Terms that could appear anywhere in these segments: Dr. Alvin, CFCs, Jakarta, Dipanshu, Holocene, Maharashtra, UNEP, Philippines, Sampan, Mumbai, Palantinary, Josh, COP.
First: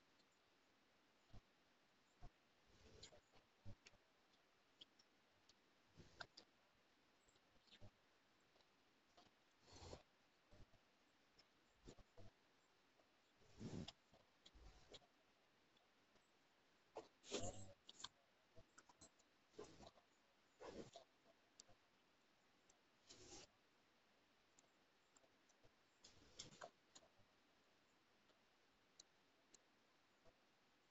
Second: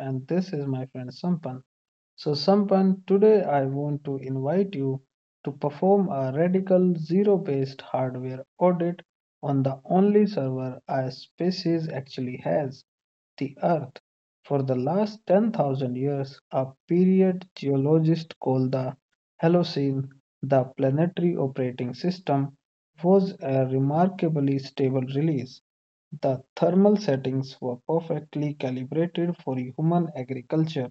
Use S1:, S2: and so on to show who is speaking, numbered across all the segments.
S1: and this is my friend Sampan. So, Sampan, today I want to invite you to perform a radical zero based hardware audit on the only server our species actually has, the Earth. For the last 10,000 years, a period geologist called the Holocene the planetary operating system was a remarkably stable release. The thermal settings were perfectly calibrated for human agriculture.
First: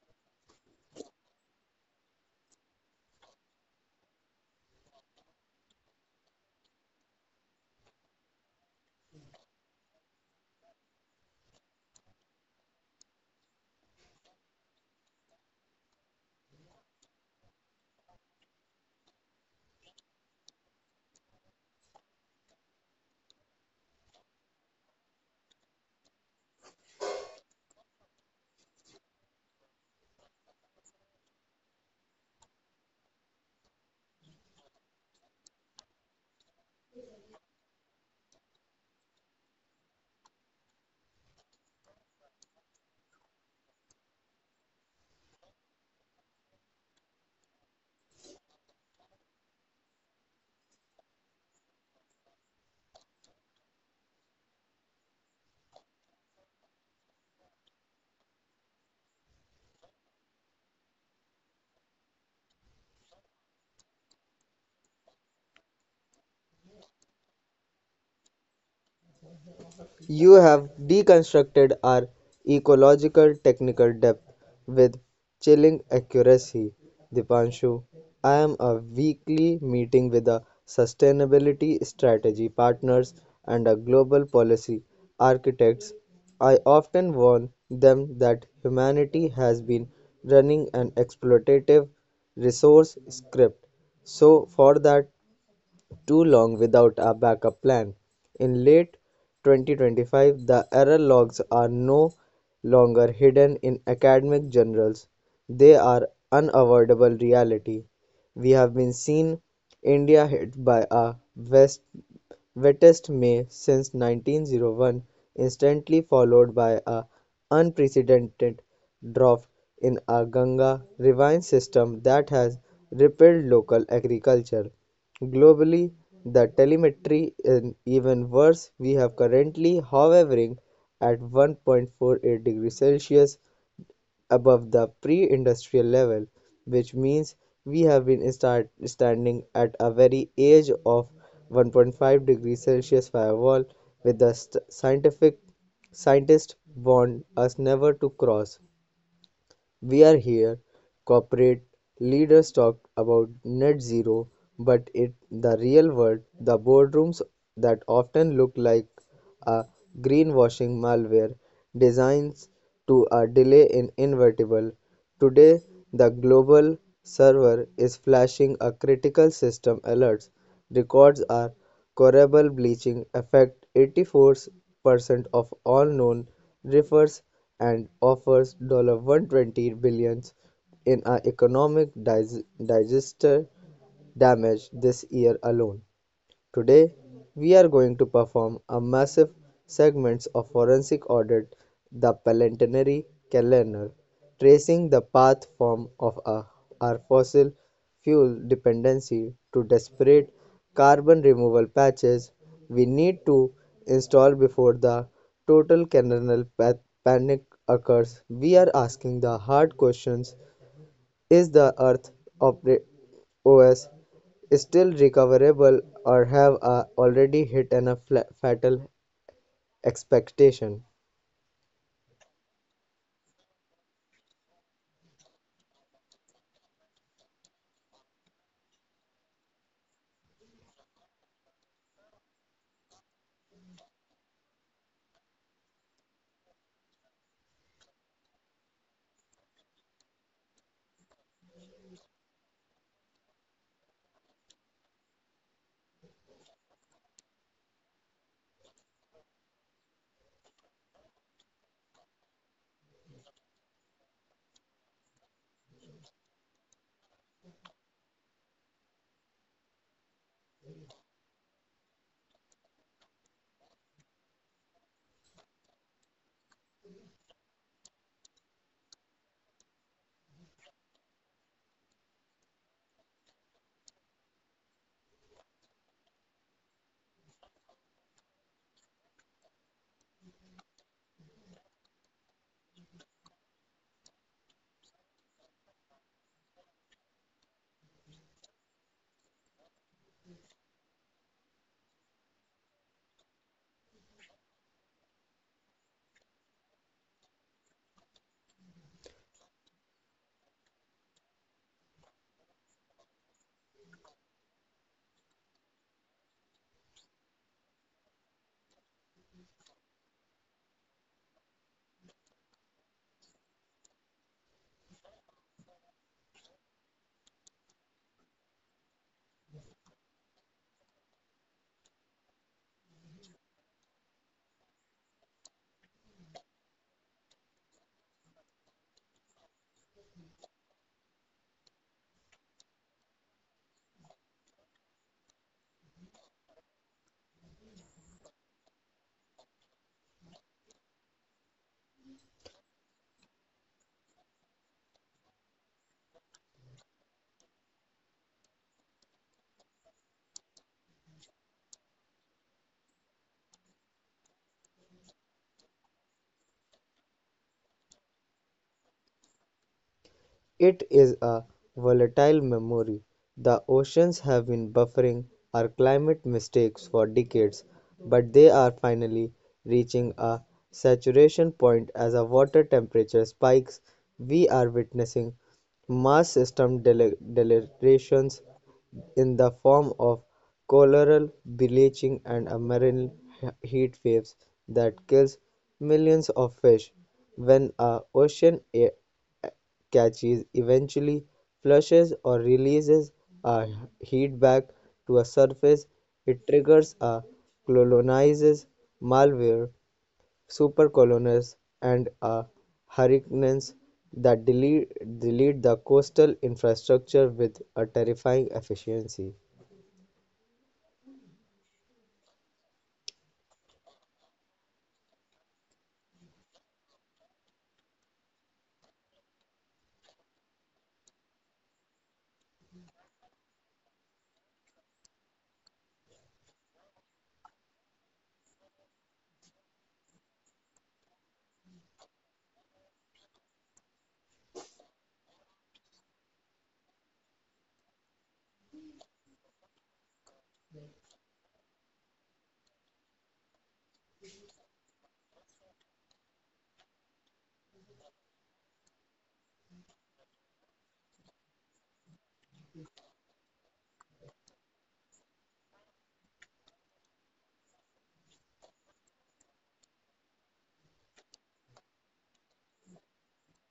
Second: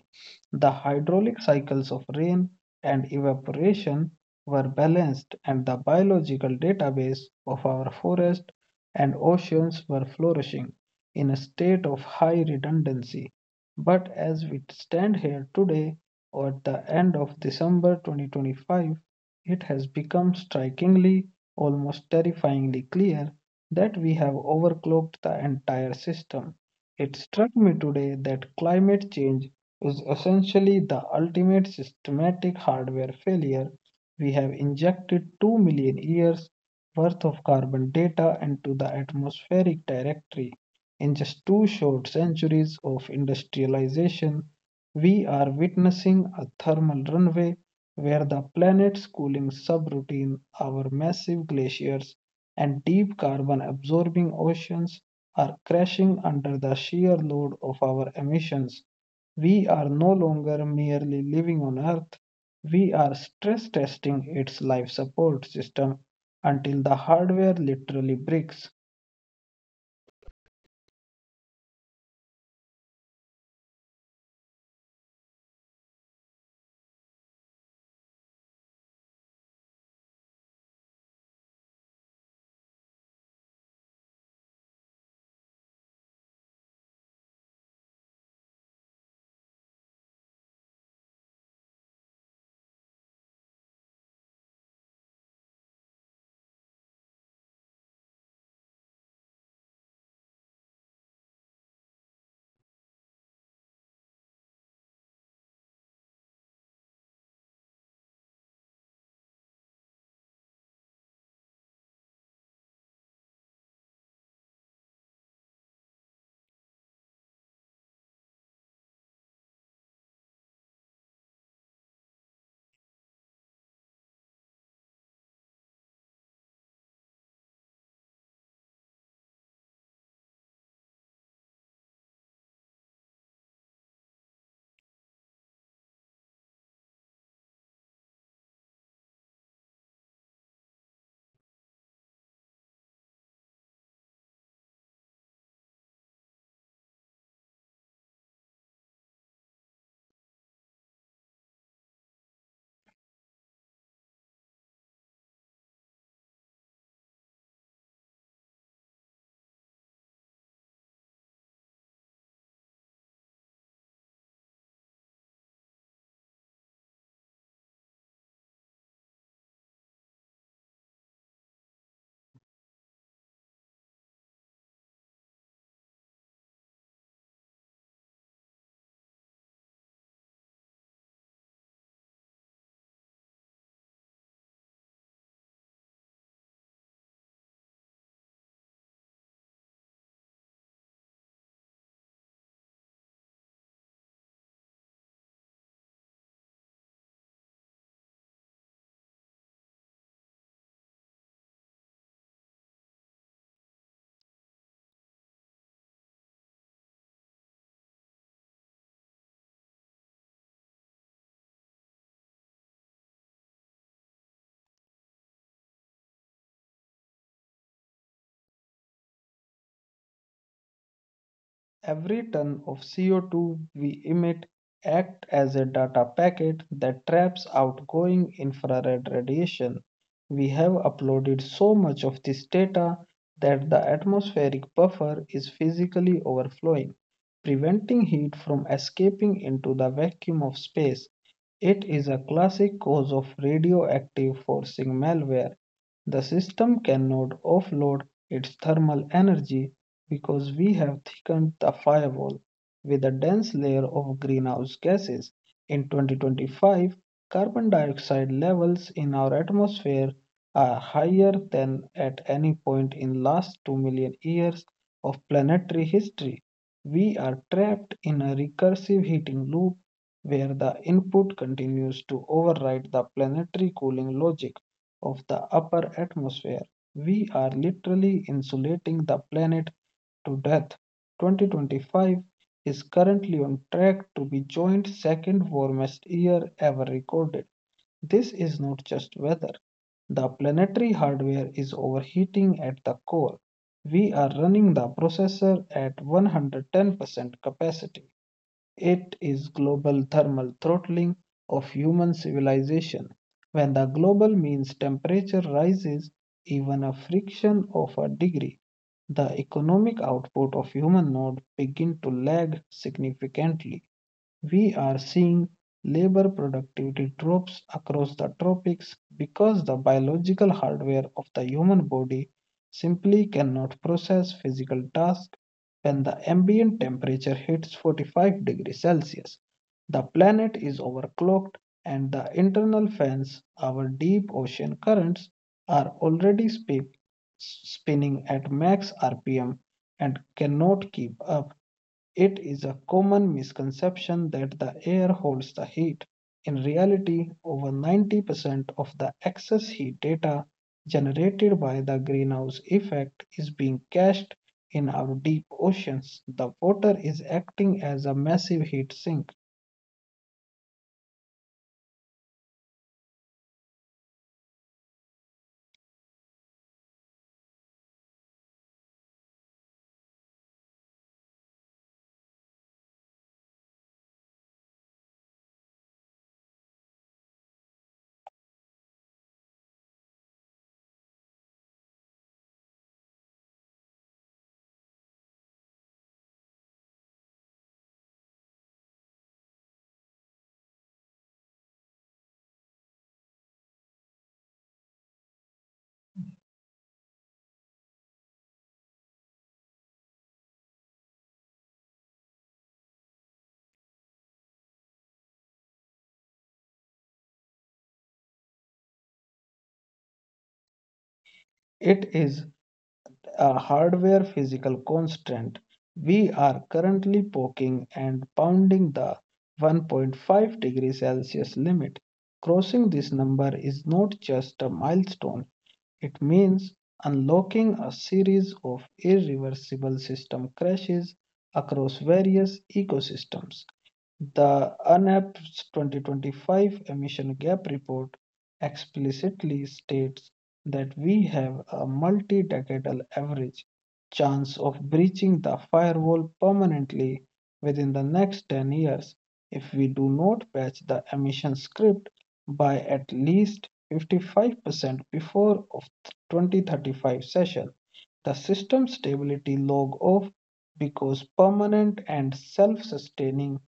S1: The hydraulic cycles of rain and evaporation were balanced, and the biological database of our forests and oceans were flourishing in a state of high redundancy. But as we stand here today, or at the end of December 2025, it has become strikingly, almost terrifyingly clear that we have overclocked the entire system. It struck me today that climate change is essentially the ultimate systematic hardware failure. We have injected 2 million years worth of carbon data into the atmospheric directory. In just two short centuries of industrialization, we are witnessing a thermal runaway where the planet's cooling subroutine, our massive glaciers, and deep carbon absorbing oceans are crashing under the sheer load of our emissions. We are no longer merely living on Earth, we are stress testing its life support system until the hardware literally breaks.
S2: You have deconstructed our ecological technical depth with chilling accuracy, Dipanshu. I am a weekly meeting with a sustainability strategy partners and a global policy architects. I often warn them that humanity has been running an exploitative resource script. So for that too long without a backup plan. In late 2025, the error logs are no longer hidden in academic journals. They are unavoidable reality. We have been seen India hit by a West wettest May since 1901, instantly followed by an unprecedented drought in a Ganga ravine system that has crippled local agriculture. Globally, the telemetry is even worse. We have currently hovering at 1.48 degrees Celsius above the pre-industrial level, which means we have been start standing at a very edge of 1.5 degrees Celsius firewall with the scientific scientists warned us never to cross. We are here. Corporate leaders talk about net zero, but in the real world, the boardrooms that often look like a greenwashing malware designs to a delay in inevitable. Today, the global server is flashing a critical system alert. Records are corable bleaching affect 84% of all known refers and offers $120 billion dollars in a economic disaster damage this year alone. Today, we are going to perform a massive segments of forensic audit the Palantinary calendar, tracing the path form of a our fossil fuel dependency to desperate carbon removal patches we need to install before the total canonical panic occurs. We are asking the hard questions, is the Earth opre- OS still recoverable or have already hit a fatal expectation?
S1: Every ton of CO2 we emit acts as a data packet that traps outgoing infrared radiation. We have uploaded so much of this data that the atmospheric buffer is physically overflowing, preventing heat from escaping into the vacuum of space. It is a classic cause of radioactive forcing malware. The system cannot offload its thermal energy because we have thickened the firewall with a dense layer of greenhouse gases. In 2025, carbon dioxide levels in our atmosphere are higher than at any point in last 2 million years of planetary history. We are trapped in a recursive heating loop where the input continues to override the planetary cooling logic of the upper atmosphere. We are literally insulating the planet to death. 2025 is currently on track to be joint second warmest year ever recorded. This is not just weather. The planetary hardware is overheating at the core. We are running the processor at 110% capacity. It is global thermal throttling of human civilization. When the global means temperature rises even a fraction of a degree, the economic output of human node begin to lag significantly. We are seeing labor productivity drops across the tropics because the biological hardware of the human body simply cannot process physical tasks when the ambient temperature hits 45 degrees Celsius, the planet is overclocked and the internal fans, our deep ocean currents, are already spinning at max RPM and cannot keep up. It is a common misconception that the air holds the heat. In reality, over 90% of the excess heat data generated by the greenhouse effect is being cached in our deep oceans, the water is acting as a massive heat sink.
S2: It is a volatile memory. The oceans have been buffering our climate mistakes for decades, but they are finally reaching a saturation point as our water temperature spikes. We are witnessing mass system delirations in the form of coral bleaching and a marine heat waves that kills millions of fish when a ocean catches eventually flushes or releases a heat back to a surface, it triggers a colonizes malware, supercolonies, and a hurricanes that delete the coastal infrastructure with a terrifying efficiency.
S1: It is a hardware physical constant. We are currently poking and pounding the 1.5-degree Celsius limit. Crossing this number is not just a milestone. It means unlocking a series of irreversible system crashes across various ecosystems. The UNEP's 2025 Emission Gap Report explicitly states that we have a multi decadal average chance of breaching the firewall permanently within the next 10 years if we do not patch the emission script by at least 55% before of 2035 session, the system stability log off because permanent and self-sustaining,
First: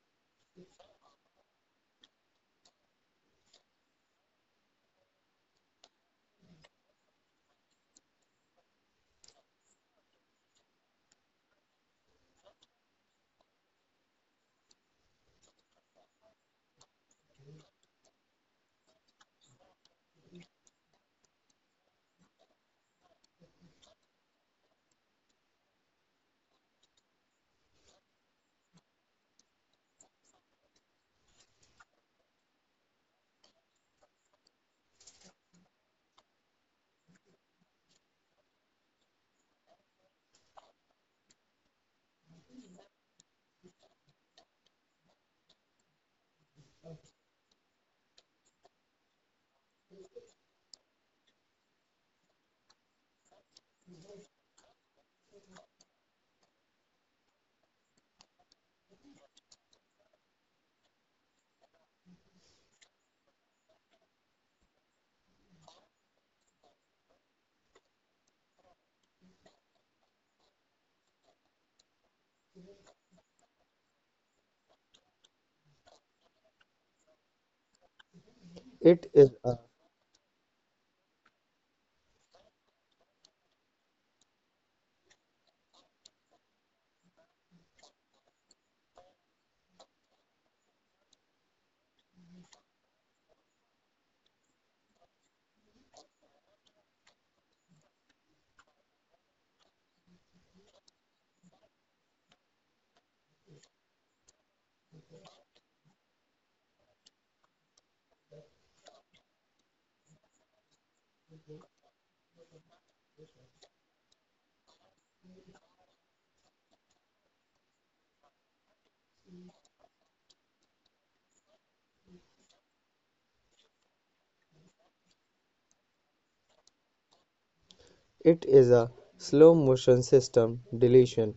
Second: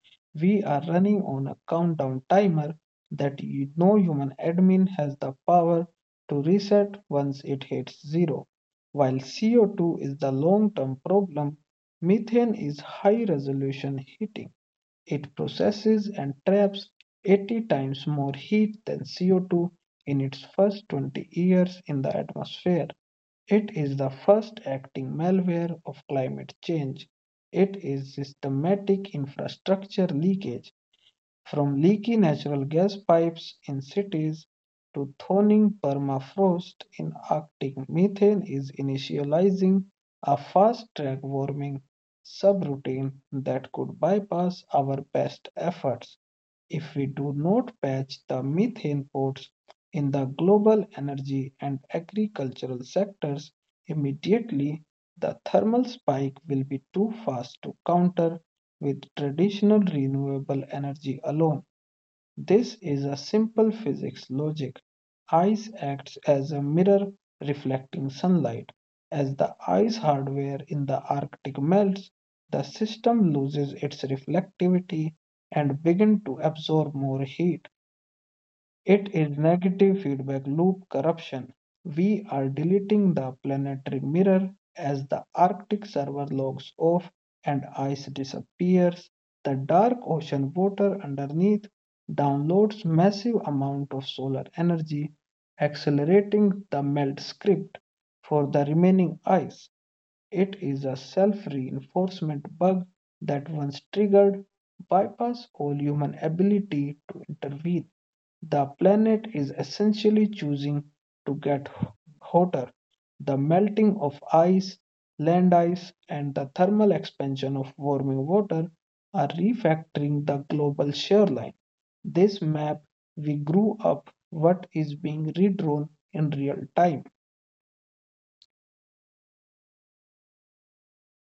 S1: we are running on a countdown timer that no human admin has the power to reset once it hits zero. While CO2 is the long-term problem, methane is high-resolution heating. It processes and traps 80 times more heat than CO2 in its first 20 years in the atmosphere. It is the first acting malware of climate change. It is systematic infrastructure leakage from leaky natural gas pipes in cities to thawing permafrost in Arctic, methane is initializing a fast-track warming subroutine that could bypass our best efforts if we do not patch the methane ports in the global energy and agricultural sectors immediately, the thermal spike will be too fast to counter with traditional renewable energy alone. This is a simple physics logic. Ice acts as a mirror reflecting sunlight. As the ice hardware in the Arctic melts, the system loses its reflectivity and begins to absorb more heat.
S2: It
S1: It
S2: is
S1: is
S2: a,
S1: negative feedback loop corruption. We are deleting the planetary mirror as the Arctic server logs off and ice disappears. The dark ocean water underneath downloads massive amount of solar energy, accelerating the melt script for the remaining ice. It is a self reinforcement bug that, once triggered, bypasses all human ability to intervene. The planet is essentially choosing to get hotter. The melting of ice, land ice, and the thermal expansion of warming water are refactoring the global shoreline. This map we grew up what is being redrawn in real time.
S2: it is a slow motion system deletion.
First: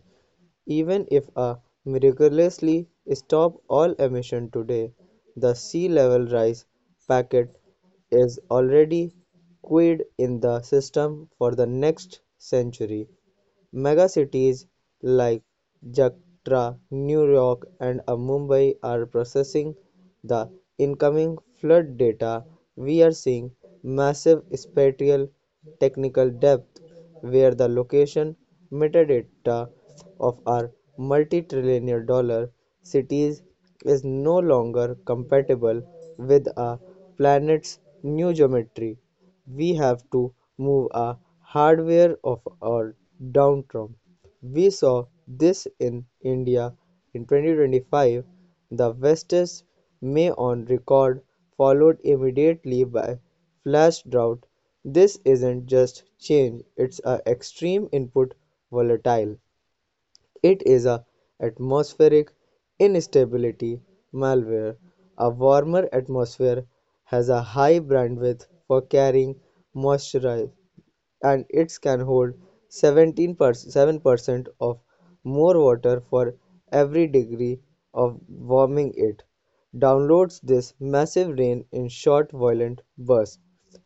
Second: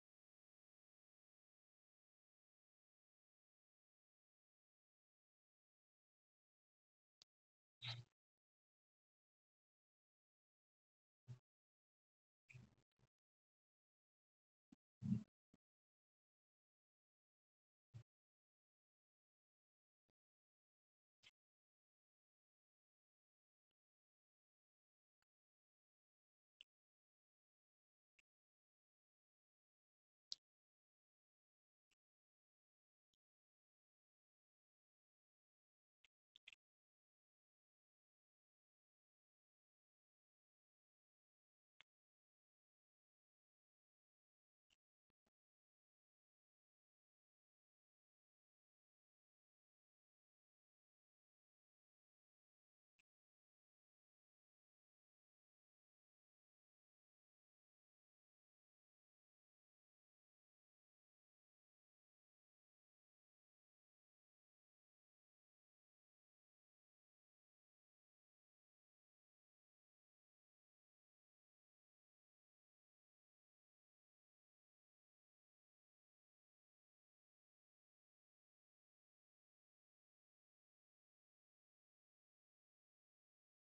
S2: Even if a miraculously stop all emission today, the sea level rise packet is already queued in the system for the next century. Megacities like Jakarta, New York, and Mumbai are processing the incoming flood data. We are seeing massive spatial technical depth where the location metadata of our multi-multi-trillion-dollar cities is no longer compatible with a planet's new geometry. We have to move our hardware of our downtron. We saw this in India in 2025. The West's May on record followed immediately by flash drought. This isn't just change, it's an extreme input volatile. It is a atmospheric instability malware. A warmer atmosphere has a high bandwidth for carrying moisture and it can hold 17% of more water for every degree of warming. It downloads this massive rain in short violent bursts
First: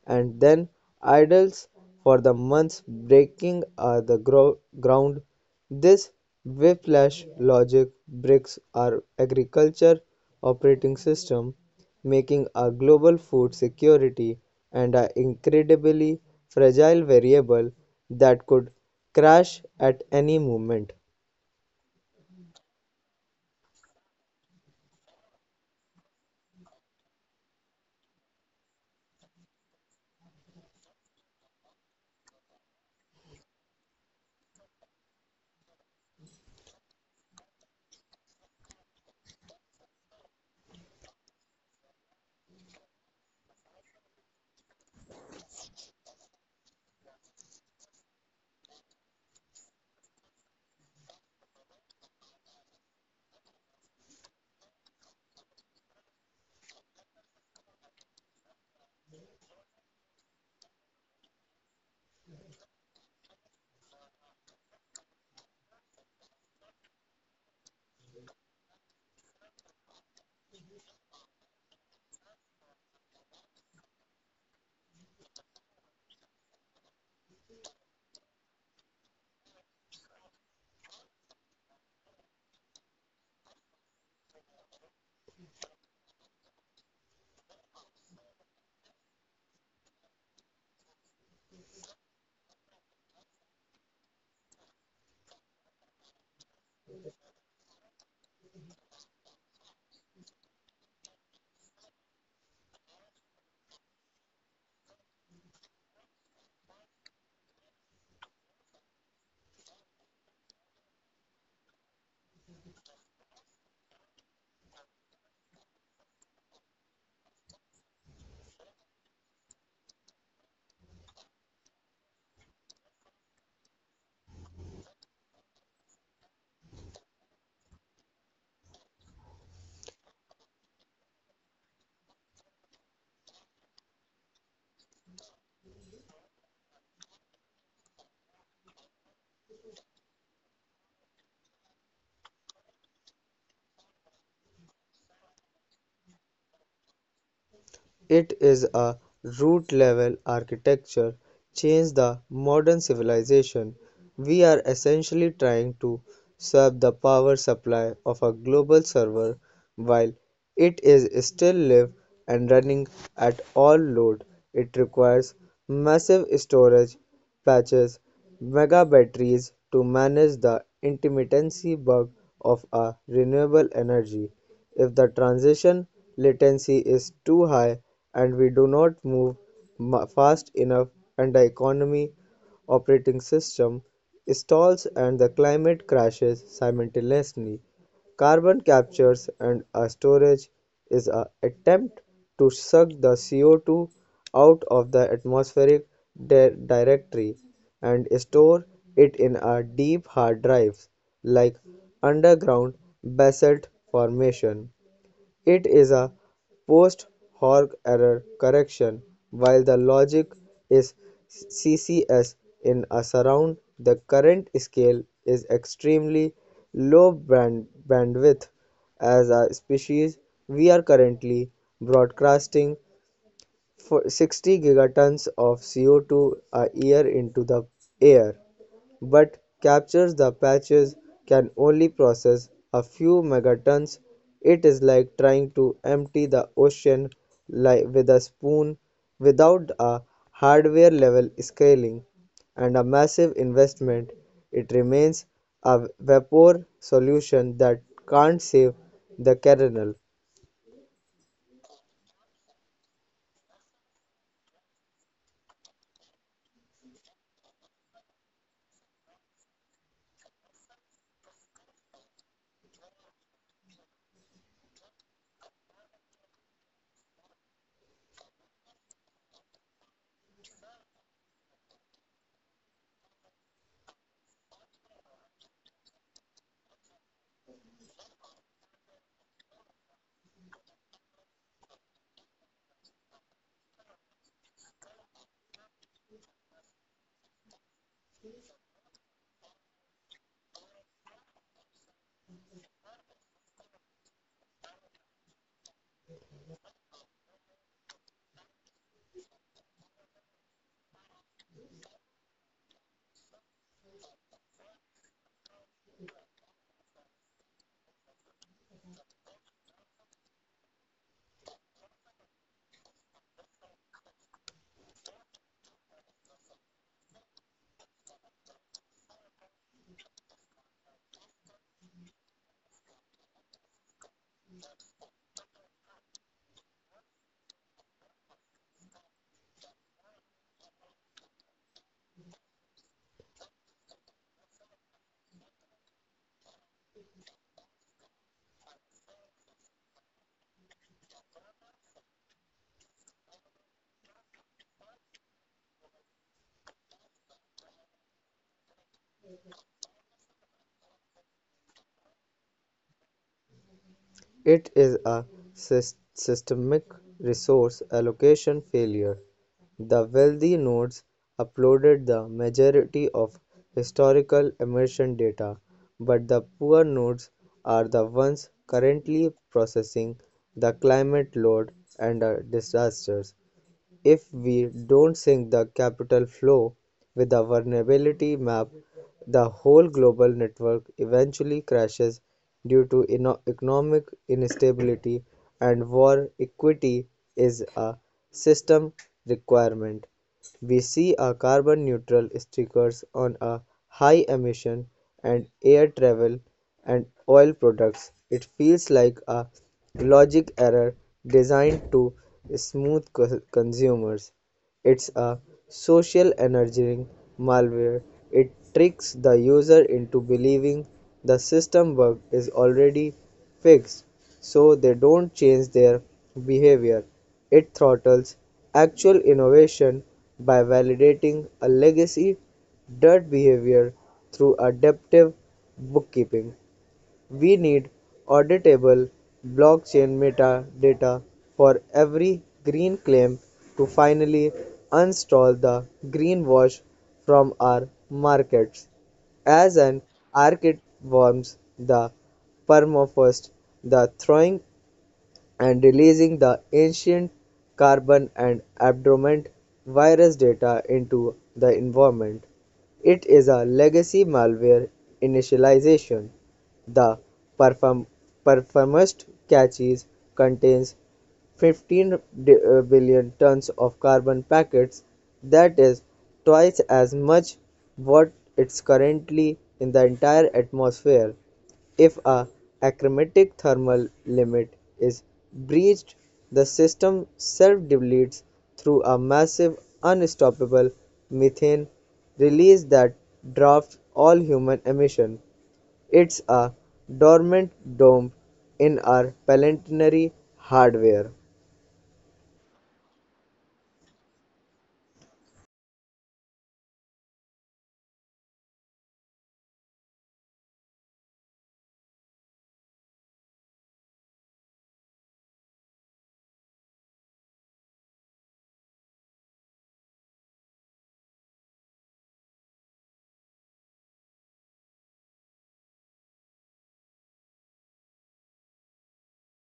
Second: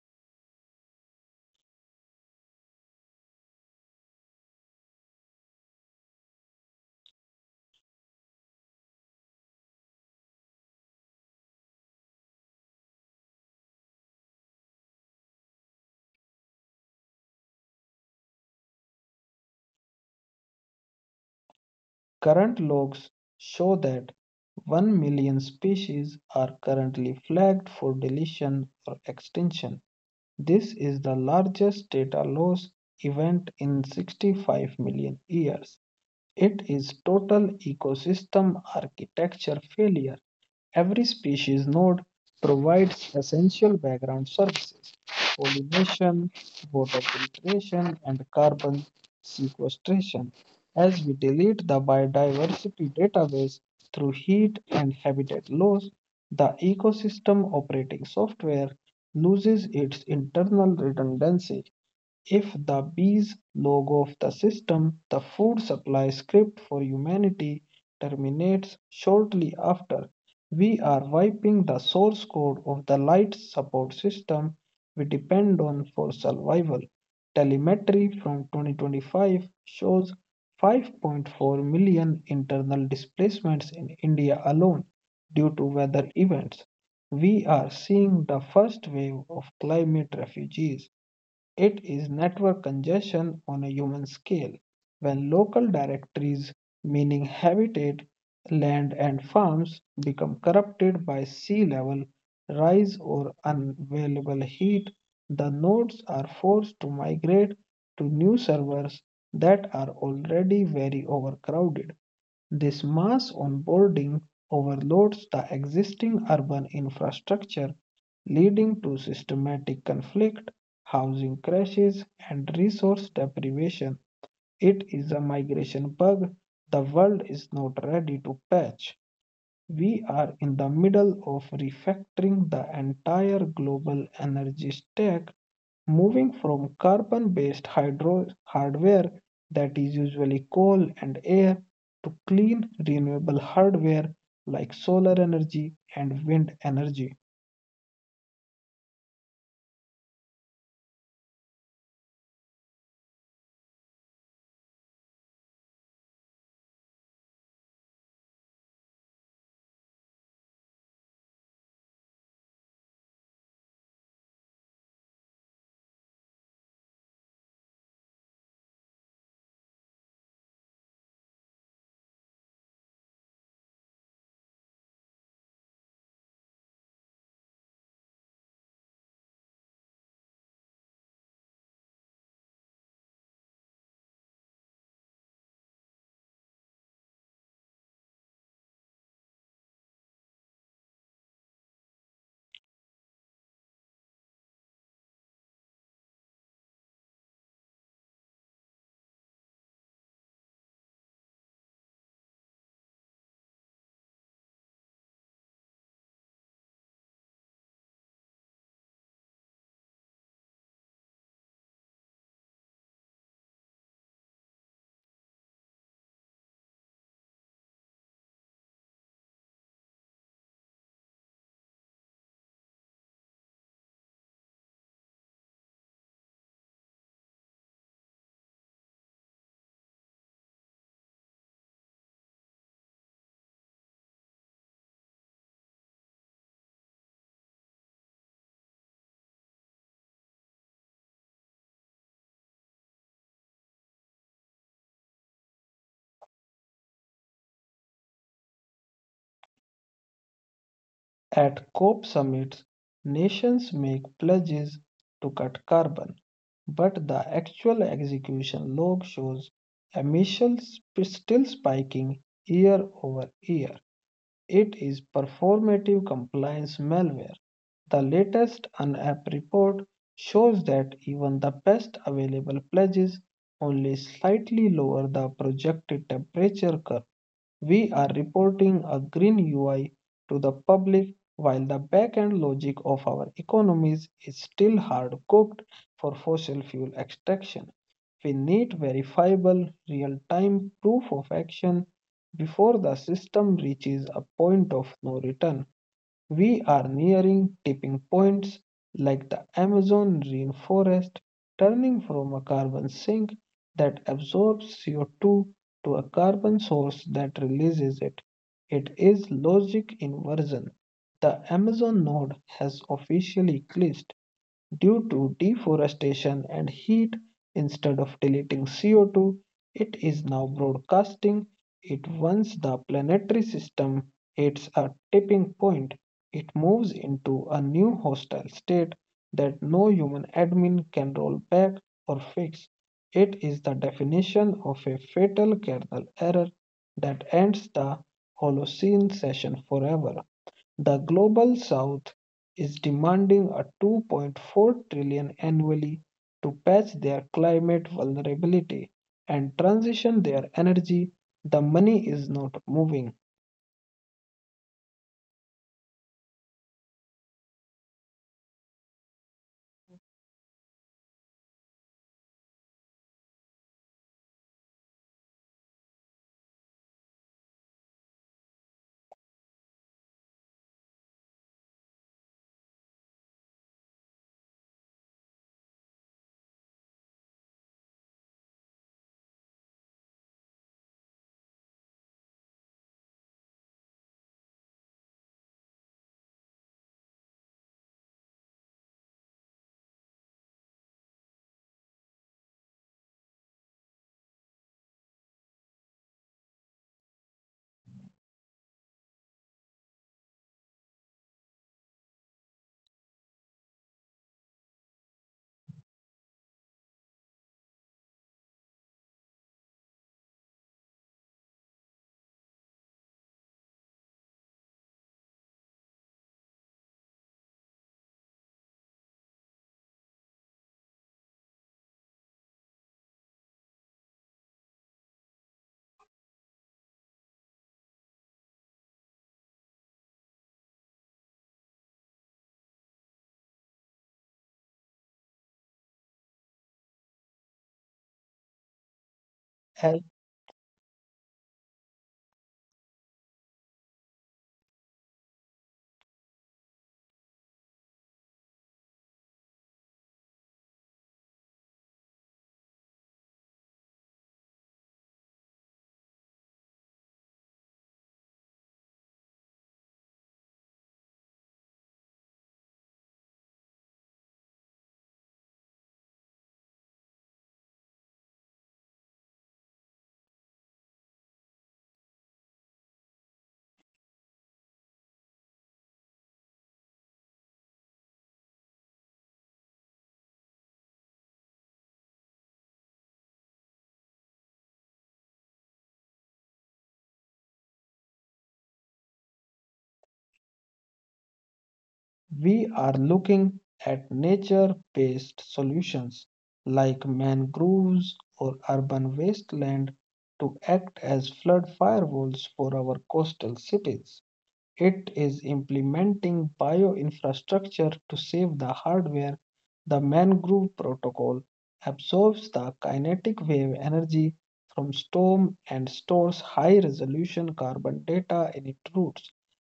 S2: and then idles for the months, breaking are the ground. This whiplash logic breaks our agriculture operating system, making our global food security and an incredibly fragile variable that could crash at any moment.
S1: Current logs show that 1 million species are currently flagged for deletion or extinction. This is the largest data loss event in 65 million years. It is total ecosystem architecture failure. Every species node provides essential background services pollination, water filtration, and carbon sequestration. As we delete the biodiversity database through heat and habitat loss, the ecosystem operating software loses its internal redundancy. If the bees log of the system, the food supply script for humanity terminates shortly after. We are wiping the source code of the light support system we depend on for survival. Telemetry from 2025 shows 5.4 million internal displacements in India alone due to weather events. We are seeing the first wave of climate refugees. It is network congestion on a human scale, when local directories, meaning habitat, land, and farms, become corrupted by sea level rise or unavailable heat. The nodes are forced to migrate to new servers that are already very overcrowded. This mass onboarding overloads the existing urban infrastructure leading to systematic conflict, housing crashes, and resource deprivation. It is a migration bug the world is not ready to patch. We are in the middle of refactoring the entire global energy stack, moving from carbon based hydro hardware that is usually coal and air to clean renewable hardware like solar energy and wind energy.
S2: It is a root-level architecture change the modern civilization. We are essentially trying to serve the power supply of a global server while it is still live and running at all load. It requires massive storage patches, mega batteries to manage the intermittency bug of a renewable energy. If the transition latency is too high and we do not move fast enough and the economy operating system stalls and the climate crashes simultaneously, carbon captures and storage is an attempt to suck the CO2 out of the atmospheric directory and store it in a deep hard drive like underground basalt formation. It is a post hoc error correction while the logic is CCS in a surround. The current scale is extremely bandwidth as a species. We are currently broadcasting for 60 gigatons of CO2 a year into the air but captures the patches can only process a few megatons. It is like trying to empty the ocean with a spoon without a hardware level scaling and a massive investment. It remains a vapor solution that can't save the kernel.
S1: At COP summits, nations make pledges to cut carbon, but the actual execution log shows emissions still spiking year over year. It is performative compliance malware. The latest UNEP report shows that even the best available pledges only slightly lower the projected temperature curve. We are reporting a green UI to the public while the back-end logic of our economies is still hard-cooked for fossil fuel extraction. We need verifiable, real-time proof of action before the system reaches a point of no return. We are nearing tipping points like the Amazon rainforest, turning from a carbon sink that absorbs CO2 to a carbon source that releases it. It is logic inversion. The Amazon node has officially glitched. Due to deforestation and heat, instead of deleting CO2, it is now broadcasting it once the planetary system hits a tipping point. It moves into a new hostile state that no human admin can roll back or fix. It is the definition of a fatal kernel error that ends the Holocene session forever. The global south is demanding a 2.4 trillion annually to patch their climate vulnerability and transition their energy, the money is not moving
S2: It is a systemic resource allocation failure. The wealthy nodes uploaded the majority of historical emission data, but the poor nodes are the ones currently processing the climate load and disasters. If we don't sync the capital flow with the vulnerability map, the whole global network eventually crashes due to economic instability and war. Equity is a system requirement. We see a carbon neutral stickers on a high emission and air travel and oil products. It feels like a logic error designed to smooth consumers. It's a social engineering malware. It tricks the user into believing the system bug is already fixed so they don't change their behavior. It throttles actual innovation by validating a legacy dirt behavior through adaptive bookkeeping. We need auditable blockchain metadata for every green claim to finally uninstall the greenwash from our markets. As
S1: as
S2: an archit warms the permafrost, the thawing and releasing the ancient carbon and abdormant virus data into the environment. It is a legacy malware initialization. The perform- performance caches contains 15 billion tons of carbon packets. That is twice as much what it's currently in the entire atmosphere. If a achromatic thermal limit is breached, the system self-depletes through a massive unstoppable methane release that drafts all human emission. It's a dormant dome in our planetary hardware.
S1: we are looking at nature-based solutions like mangroves or urban wasteland to act as flood firewalls for our coastal cities. It is implementing bioinfrastructure to save the hardware. The mangrove protocol absorbs the kinetic wave energy from storm and stores high-resolution carbon data in its roots.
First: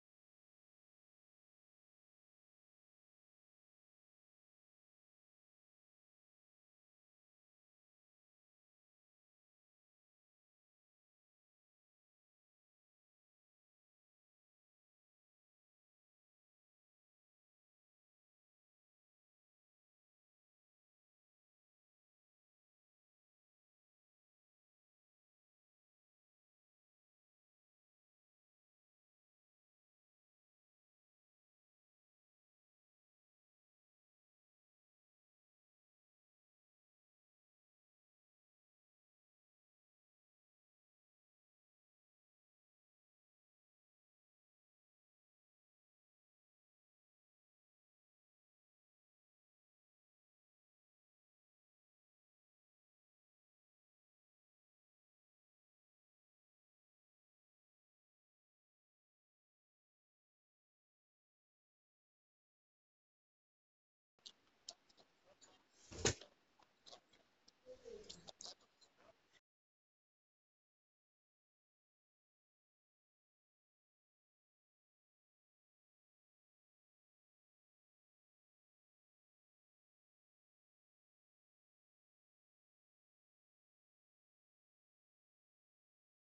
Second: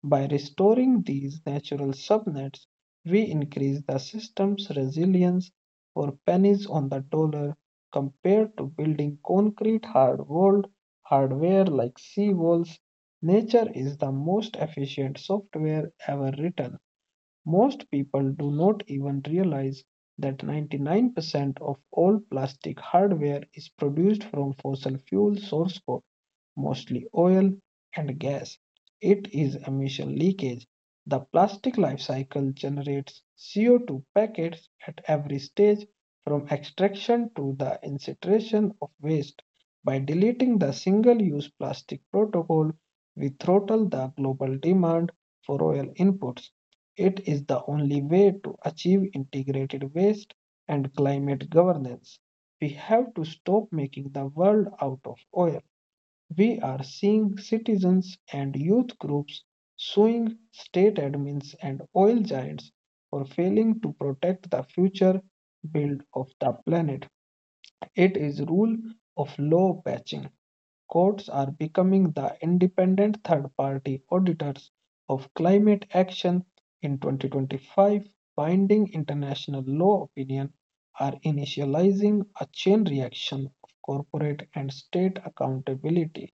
S1: By restoring these natural subnets, we increase the system's resilience for pennies on the dollar compared to building concrete hard walled hardware like seawalls. Nature is the most efficient software ever written. Most people do not even realize that 99% of all plastic hardware is produced from fossil fuel source code mostly oil and gas. It is emission leakage. The plastic life cycle generates CO2 packets at every stage from extraction to the incineration of waste. By deleting the single use plastic protocol, we throttle the global demand for oil inputs. It is the only way to achieve integrated waste and climate governance. We have to stop making the world out of oil. We are seeing citizens and youth groups suing state admins and oil giants for failing to protect the future build of the planet. It is rule of law patching. Courts are becoming the independent third party auditors of climate action in 2025. Binding international law opinion are initializing a chain reaction of corporate and state accountability.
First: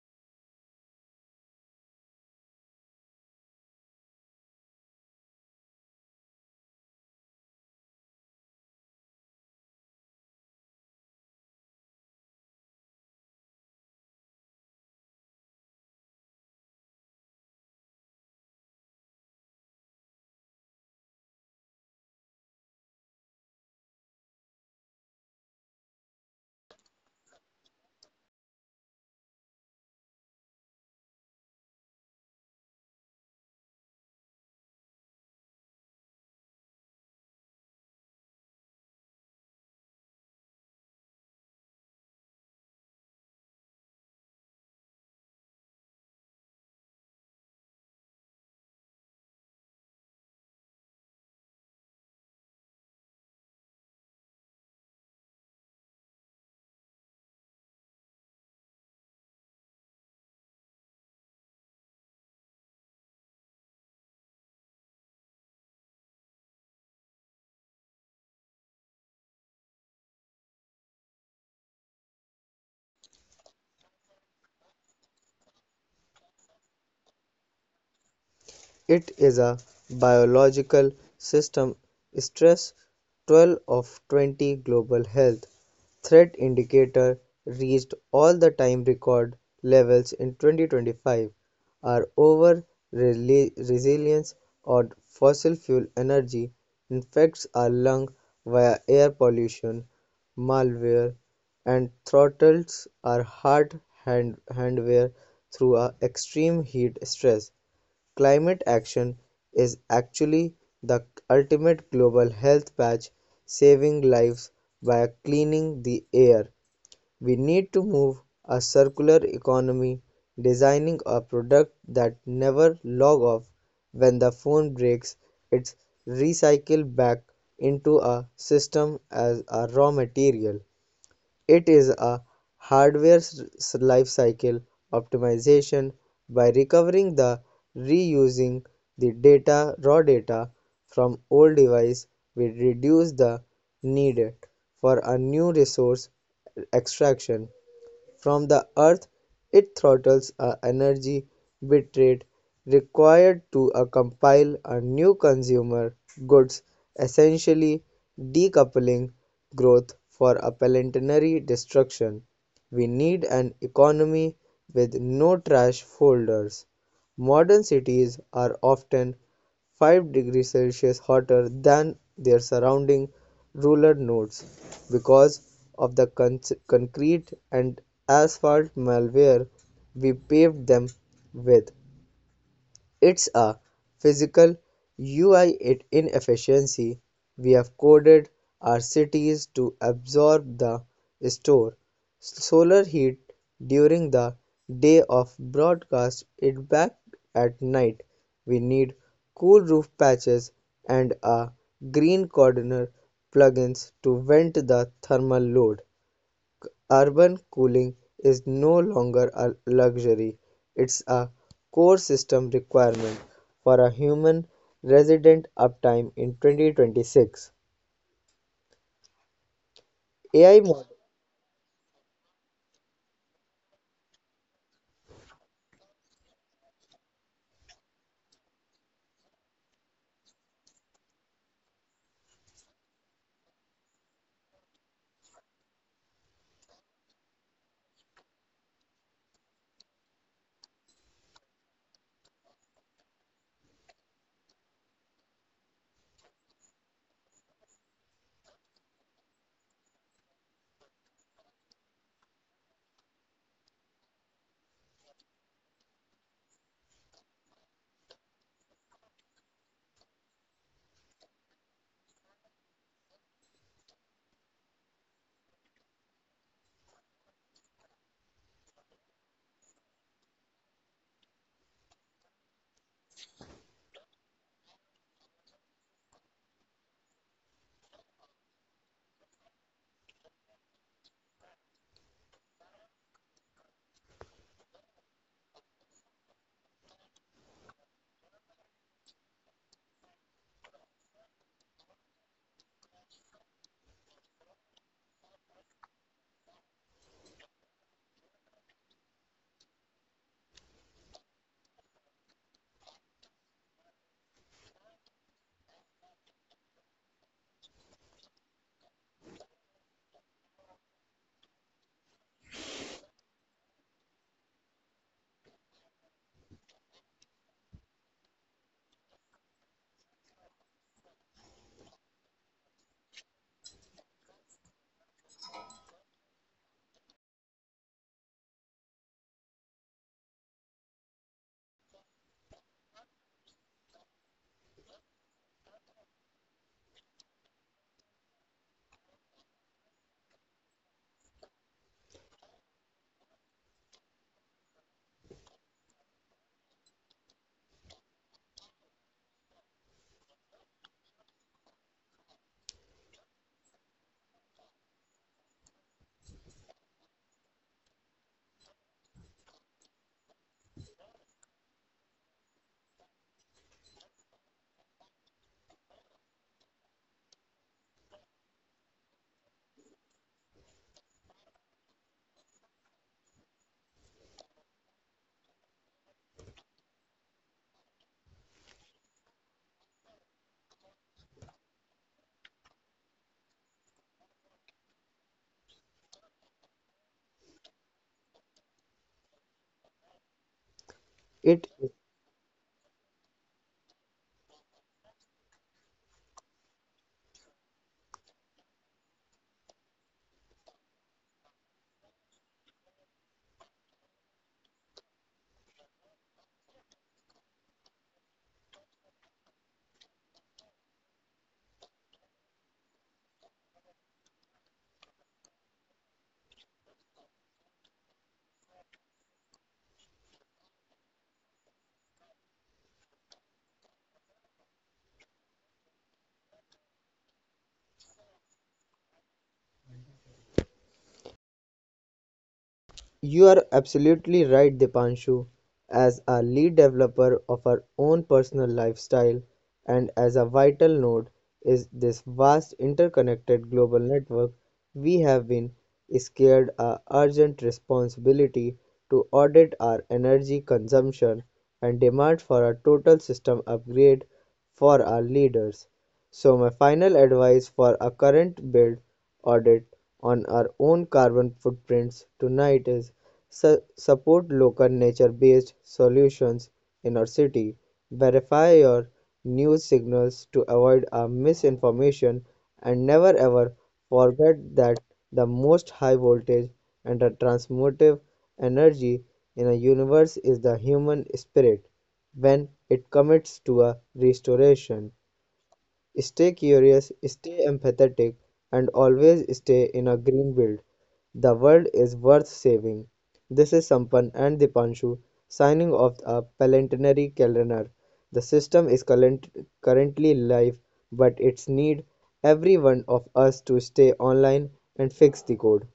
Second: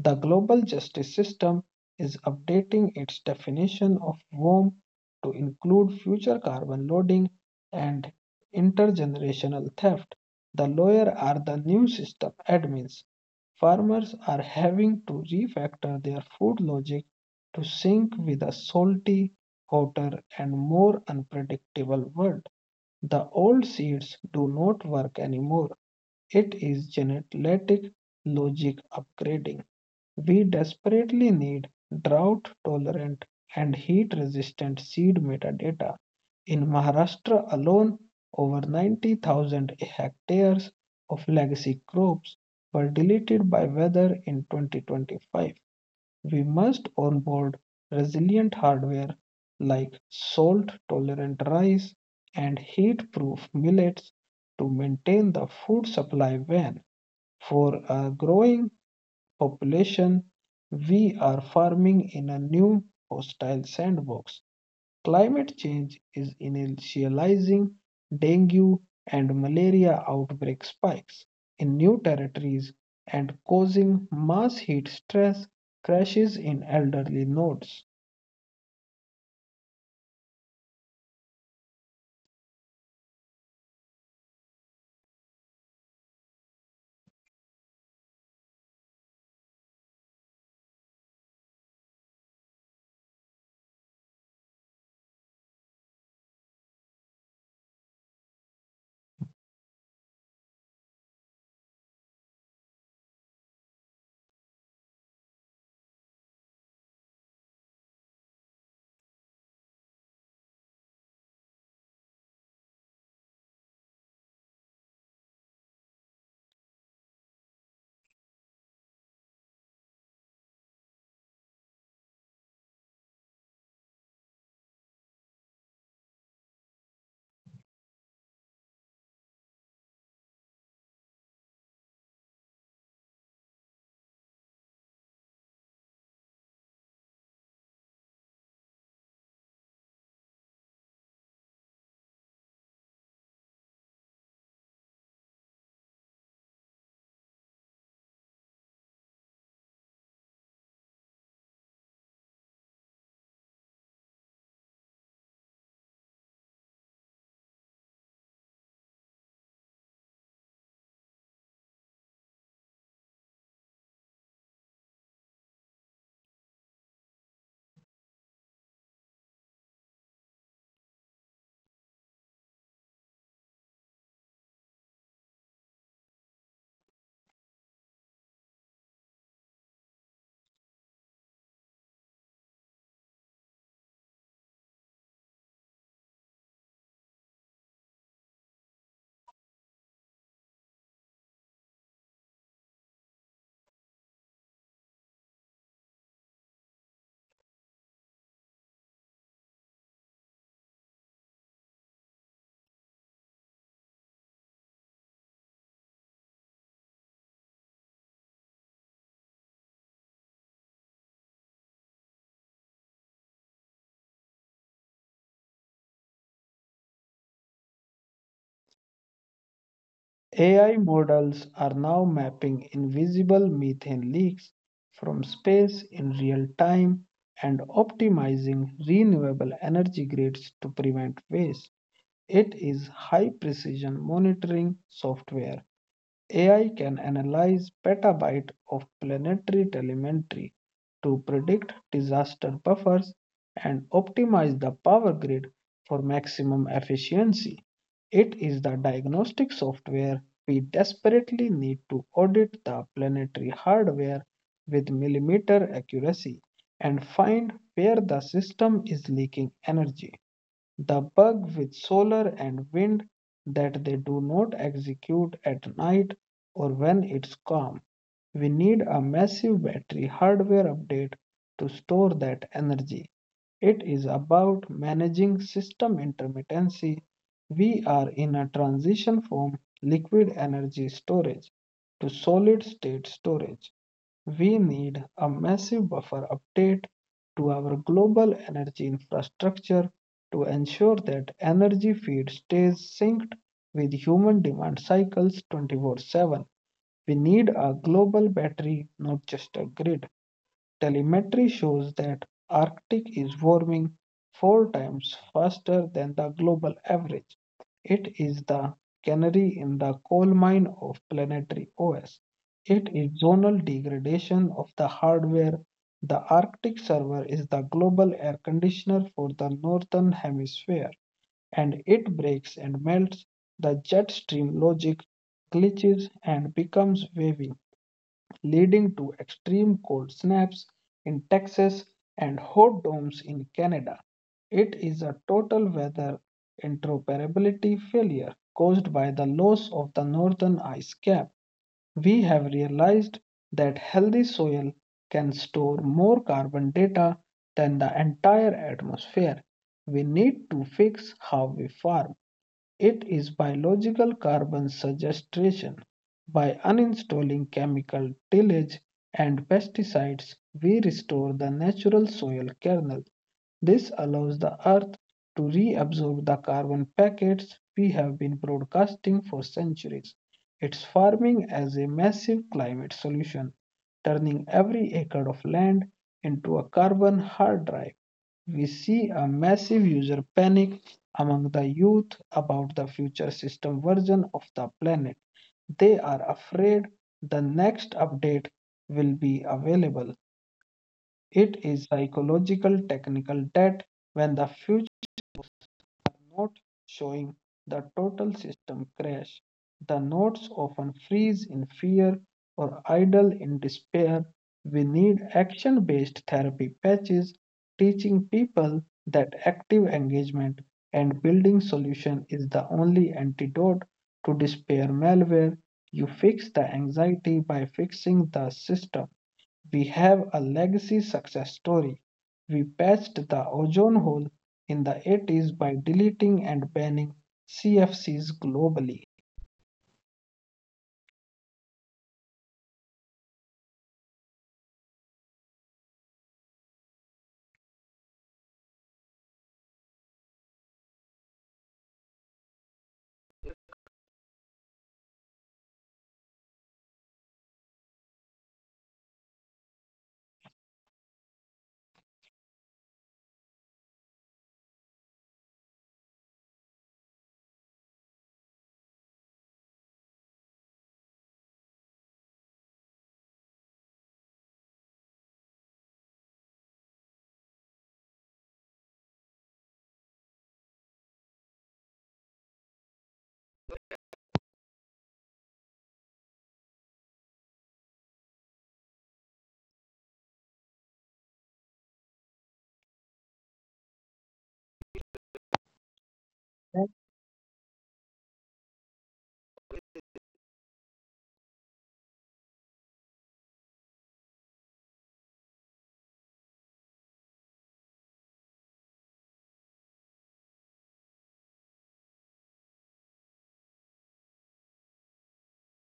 S1: The global justice system is updating its definition of WOM to include future carbon loading and intergenerational theft. The lawyer are the new system admins. Farmers are having to refactor their food logic to sync with a salty, hotter, and more unpredictable world. The old seeds do not work anymore. It is genetic logic upgrading. We desperately need drought tolerant and heat resistant seed metadata. In Maharashtra alone, over 90,000 hectares of legacy crops were deleted by weather in 2025. We must onboard resilient hardware like salt tolerant rice and heat proof millets to maintain the food supply when for a growing population, we are farming in a new hostile sandbox. Climate change is initializing dengue and malaria outbreak spikes in new territories and causing mass heat stress crashes in elderly nodes.
S2: It is a biological system stress. 12 of 20 global health threat indicator reached all the time record levels in 2025 are over resilience or fossil fuel energy infects our lung via air pollution malware and throttles our heart handware through our extreme heat stress. Climate action is actually the ultimate global health patch, saving lives by cleaning the air. We need to move a circular economy, designing a product that never log off. When the phone breaks, it's recycled back into a system as a raw material. It is a life cycle optimization by recovering the reusing the data raw data from old device. We reduce the needed for a new resource extraction from the Earth. It throttles a energy bitrate required to compile a new consumer goods, essentially decoupling growth for a planetary destruction. We need an economy with no trash folders. Modern cities are often 5 degrees Celsius hotter than their surrounding rural nodes because of the concrete and asphalt malware we paved them with. It's a physical UI inefficiency. We have coded our cities to absorb the store solar heat during the day of broadcast it back at night. We need cool roof patches and a green corner plugins to vent the thermal load. Urban cooling is no longer a luxury, it's a core system requirement for a human resident uptime in 2026. AI
S1: AI
S2: model
S1: models are now mapping invisible methane leaks from space in real time and optimizing renewable energy grids to prevent waste. It is high precision monitoring software. AI can analyze petabyte of planetary telemetry to predict disaster buffers and optimize the power grid for maximum efficiency. It is the diagnostic software we desperately need to audit the planetary hardware with millimeter accuracy and find where the system is leaking energy. The bug with solar and wind that they do not execute at night or when it's calm. We need a massive battery hardware update to store that energy. It is about managing system intermittency. We are in a transition from liquid energy storage to solid state storage we need a massive buffer update to our global energy infrastructure to ensure that energy feed stays synced with human demand cycles 24/7. We need a global battery, not just a grid. Telemetry shows that Arctic is warming four times faster than the global average. It is the canary in the coal mine of planetary OS. It is zonal degradation of the hardware. The Arctic server is the global air conditioner for the northern hemisphere, and it breaks and melts. The jet stream logic glitches and becomes wavy leading to extreme cold snaps in Texas and hot domes in Canada. It is a total weather interoperability failure caused by the loss of the northern ice cap. We have realized that healthy soil can store more carbon data than the entire atmosphere. We need to fix how we farm. It is biological carbon sequestration. By uninstalling chemical tillage and pesticides, we restore the natural soil kernel. This allows the earth to reabsorb the carbon packets we have been broadcasting for centuries. It's farming as a massive climate solution, turning every acre of land into a carbon hard drive. We see a massive user panic among the youth about the future system version of the planet. They are afraid the next update will be available. It
S2: it.
S1: is psychological technical debt when the future a note showing the total system crash, the nodes often freeze in fear or idle in despair. We need action based therapy patches, teaching people that active engagement and building solution is the only antidote to despair malware. You fix the anxiety by fixing the system. We have a legacy success story. We patched the ozone hole in the 80s by deleting and banning CFCs globally.
S2: You are absolutely right, Dipanshu. As a lead developer of our own personal lifestyle, and as a vital node is this vast interconnected global network, we have been scared a urgent responsibility to audit our energy consumption and demand for a total system upgrade for our leaders. So, my final advice for a current build audit on our own carbon footprints tonight is support local nature based solutions in our city. Verify your news signals to avoid a misinformation and never ever forget that the most high voltage and the transmotive energy in a universe is the human spirit. When it commits to a restoration, stay curious, stay empathetic, and always stay in a green build. The world is worth saving. This is Sampan and Dipanshu signing off a Palantinary calendar. The system is currently live, but it's need every one of us to stay online and fix the code.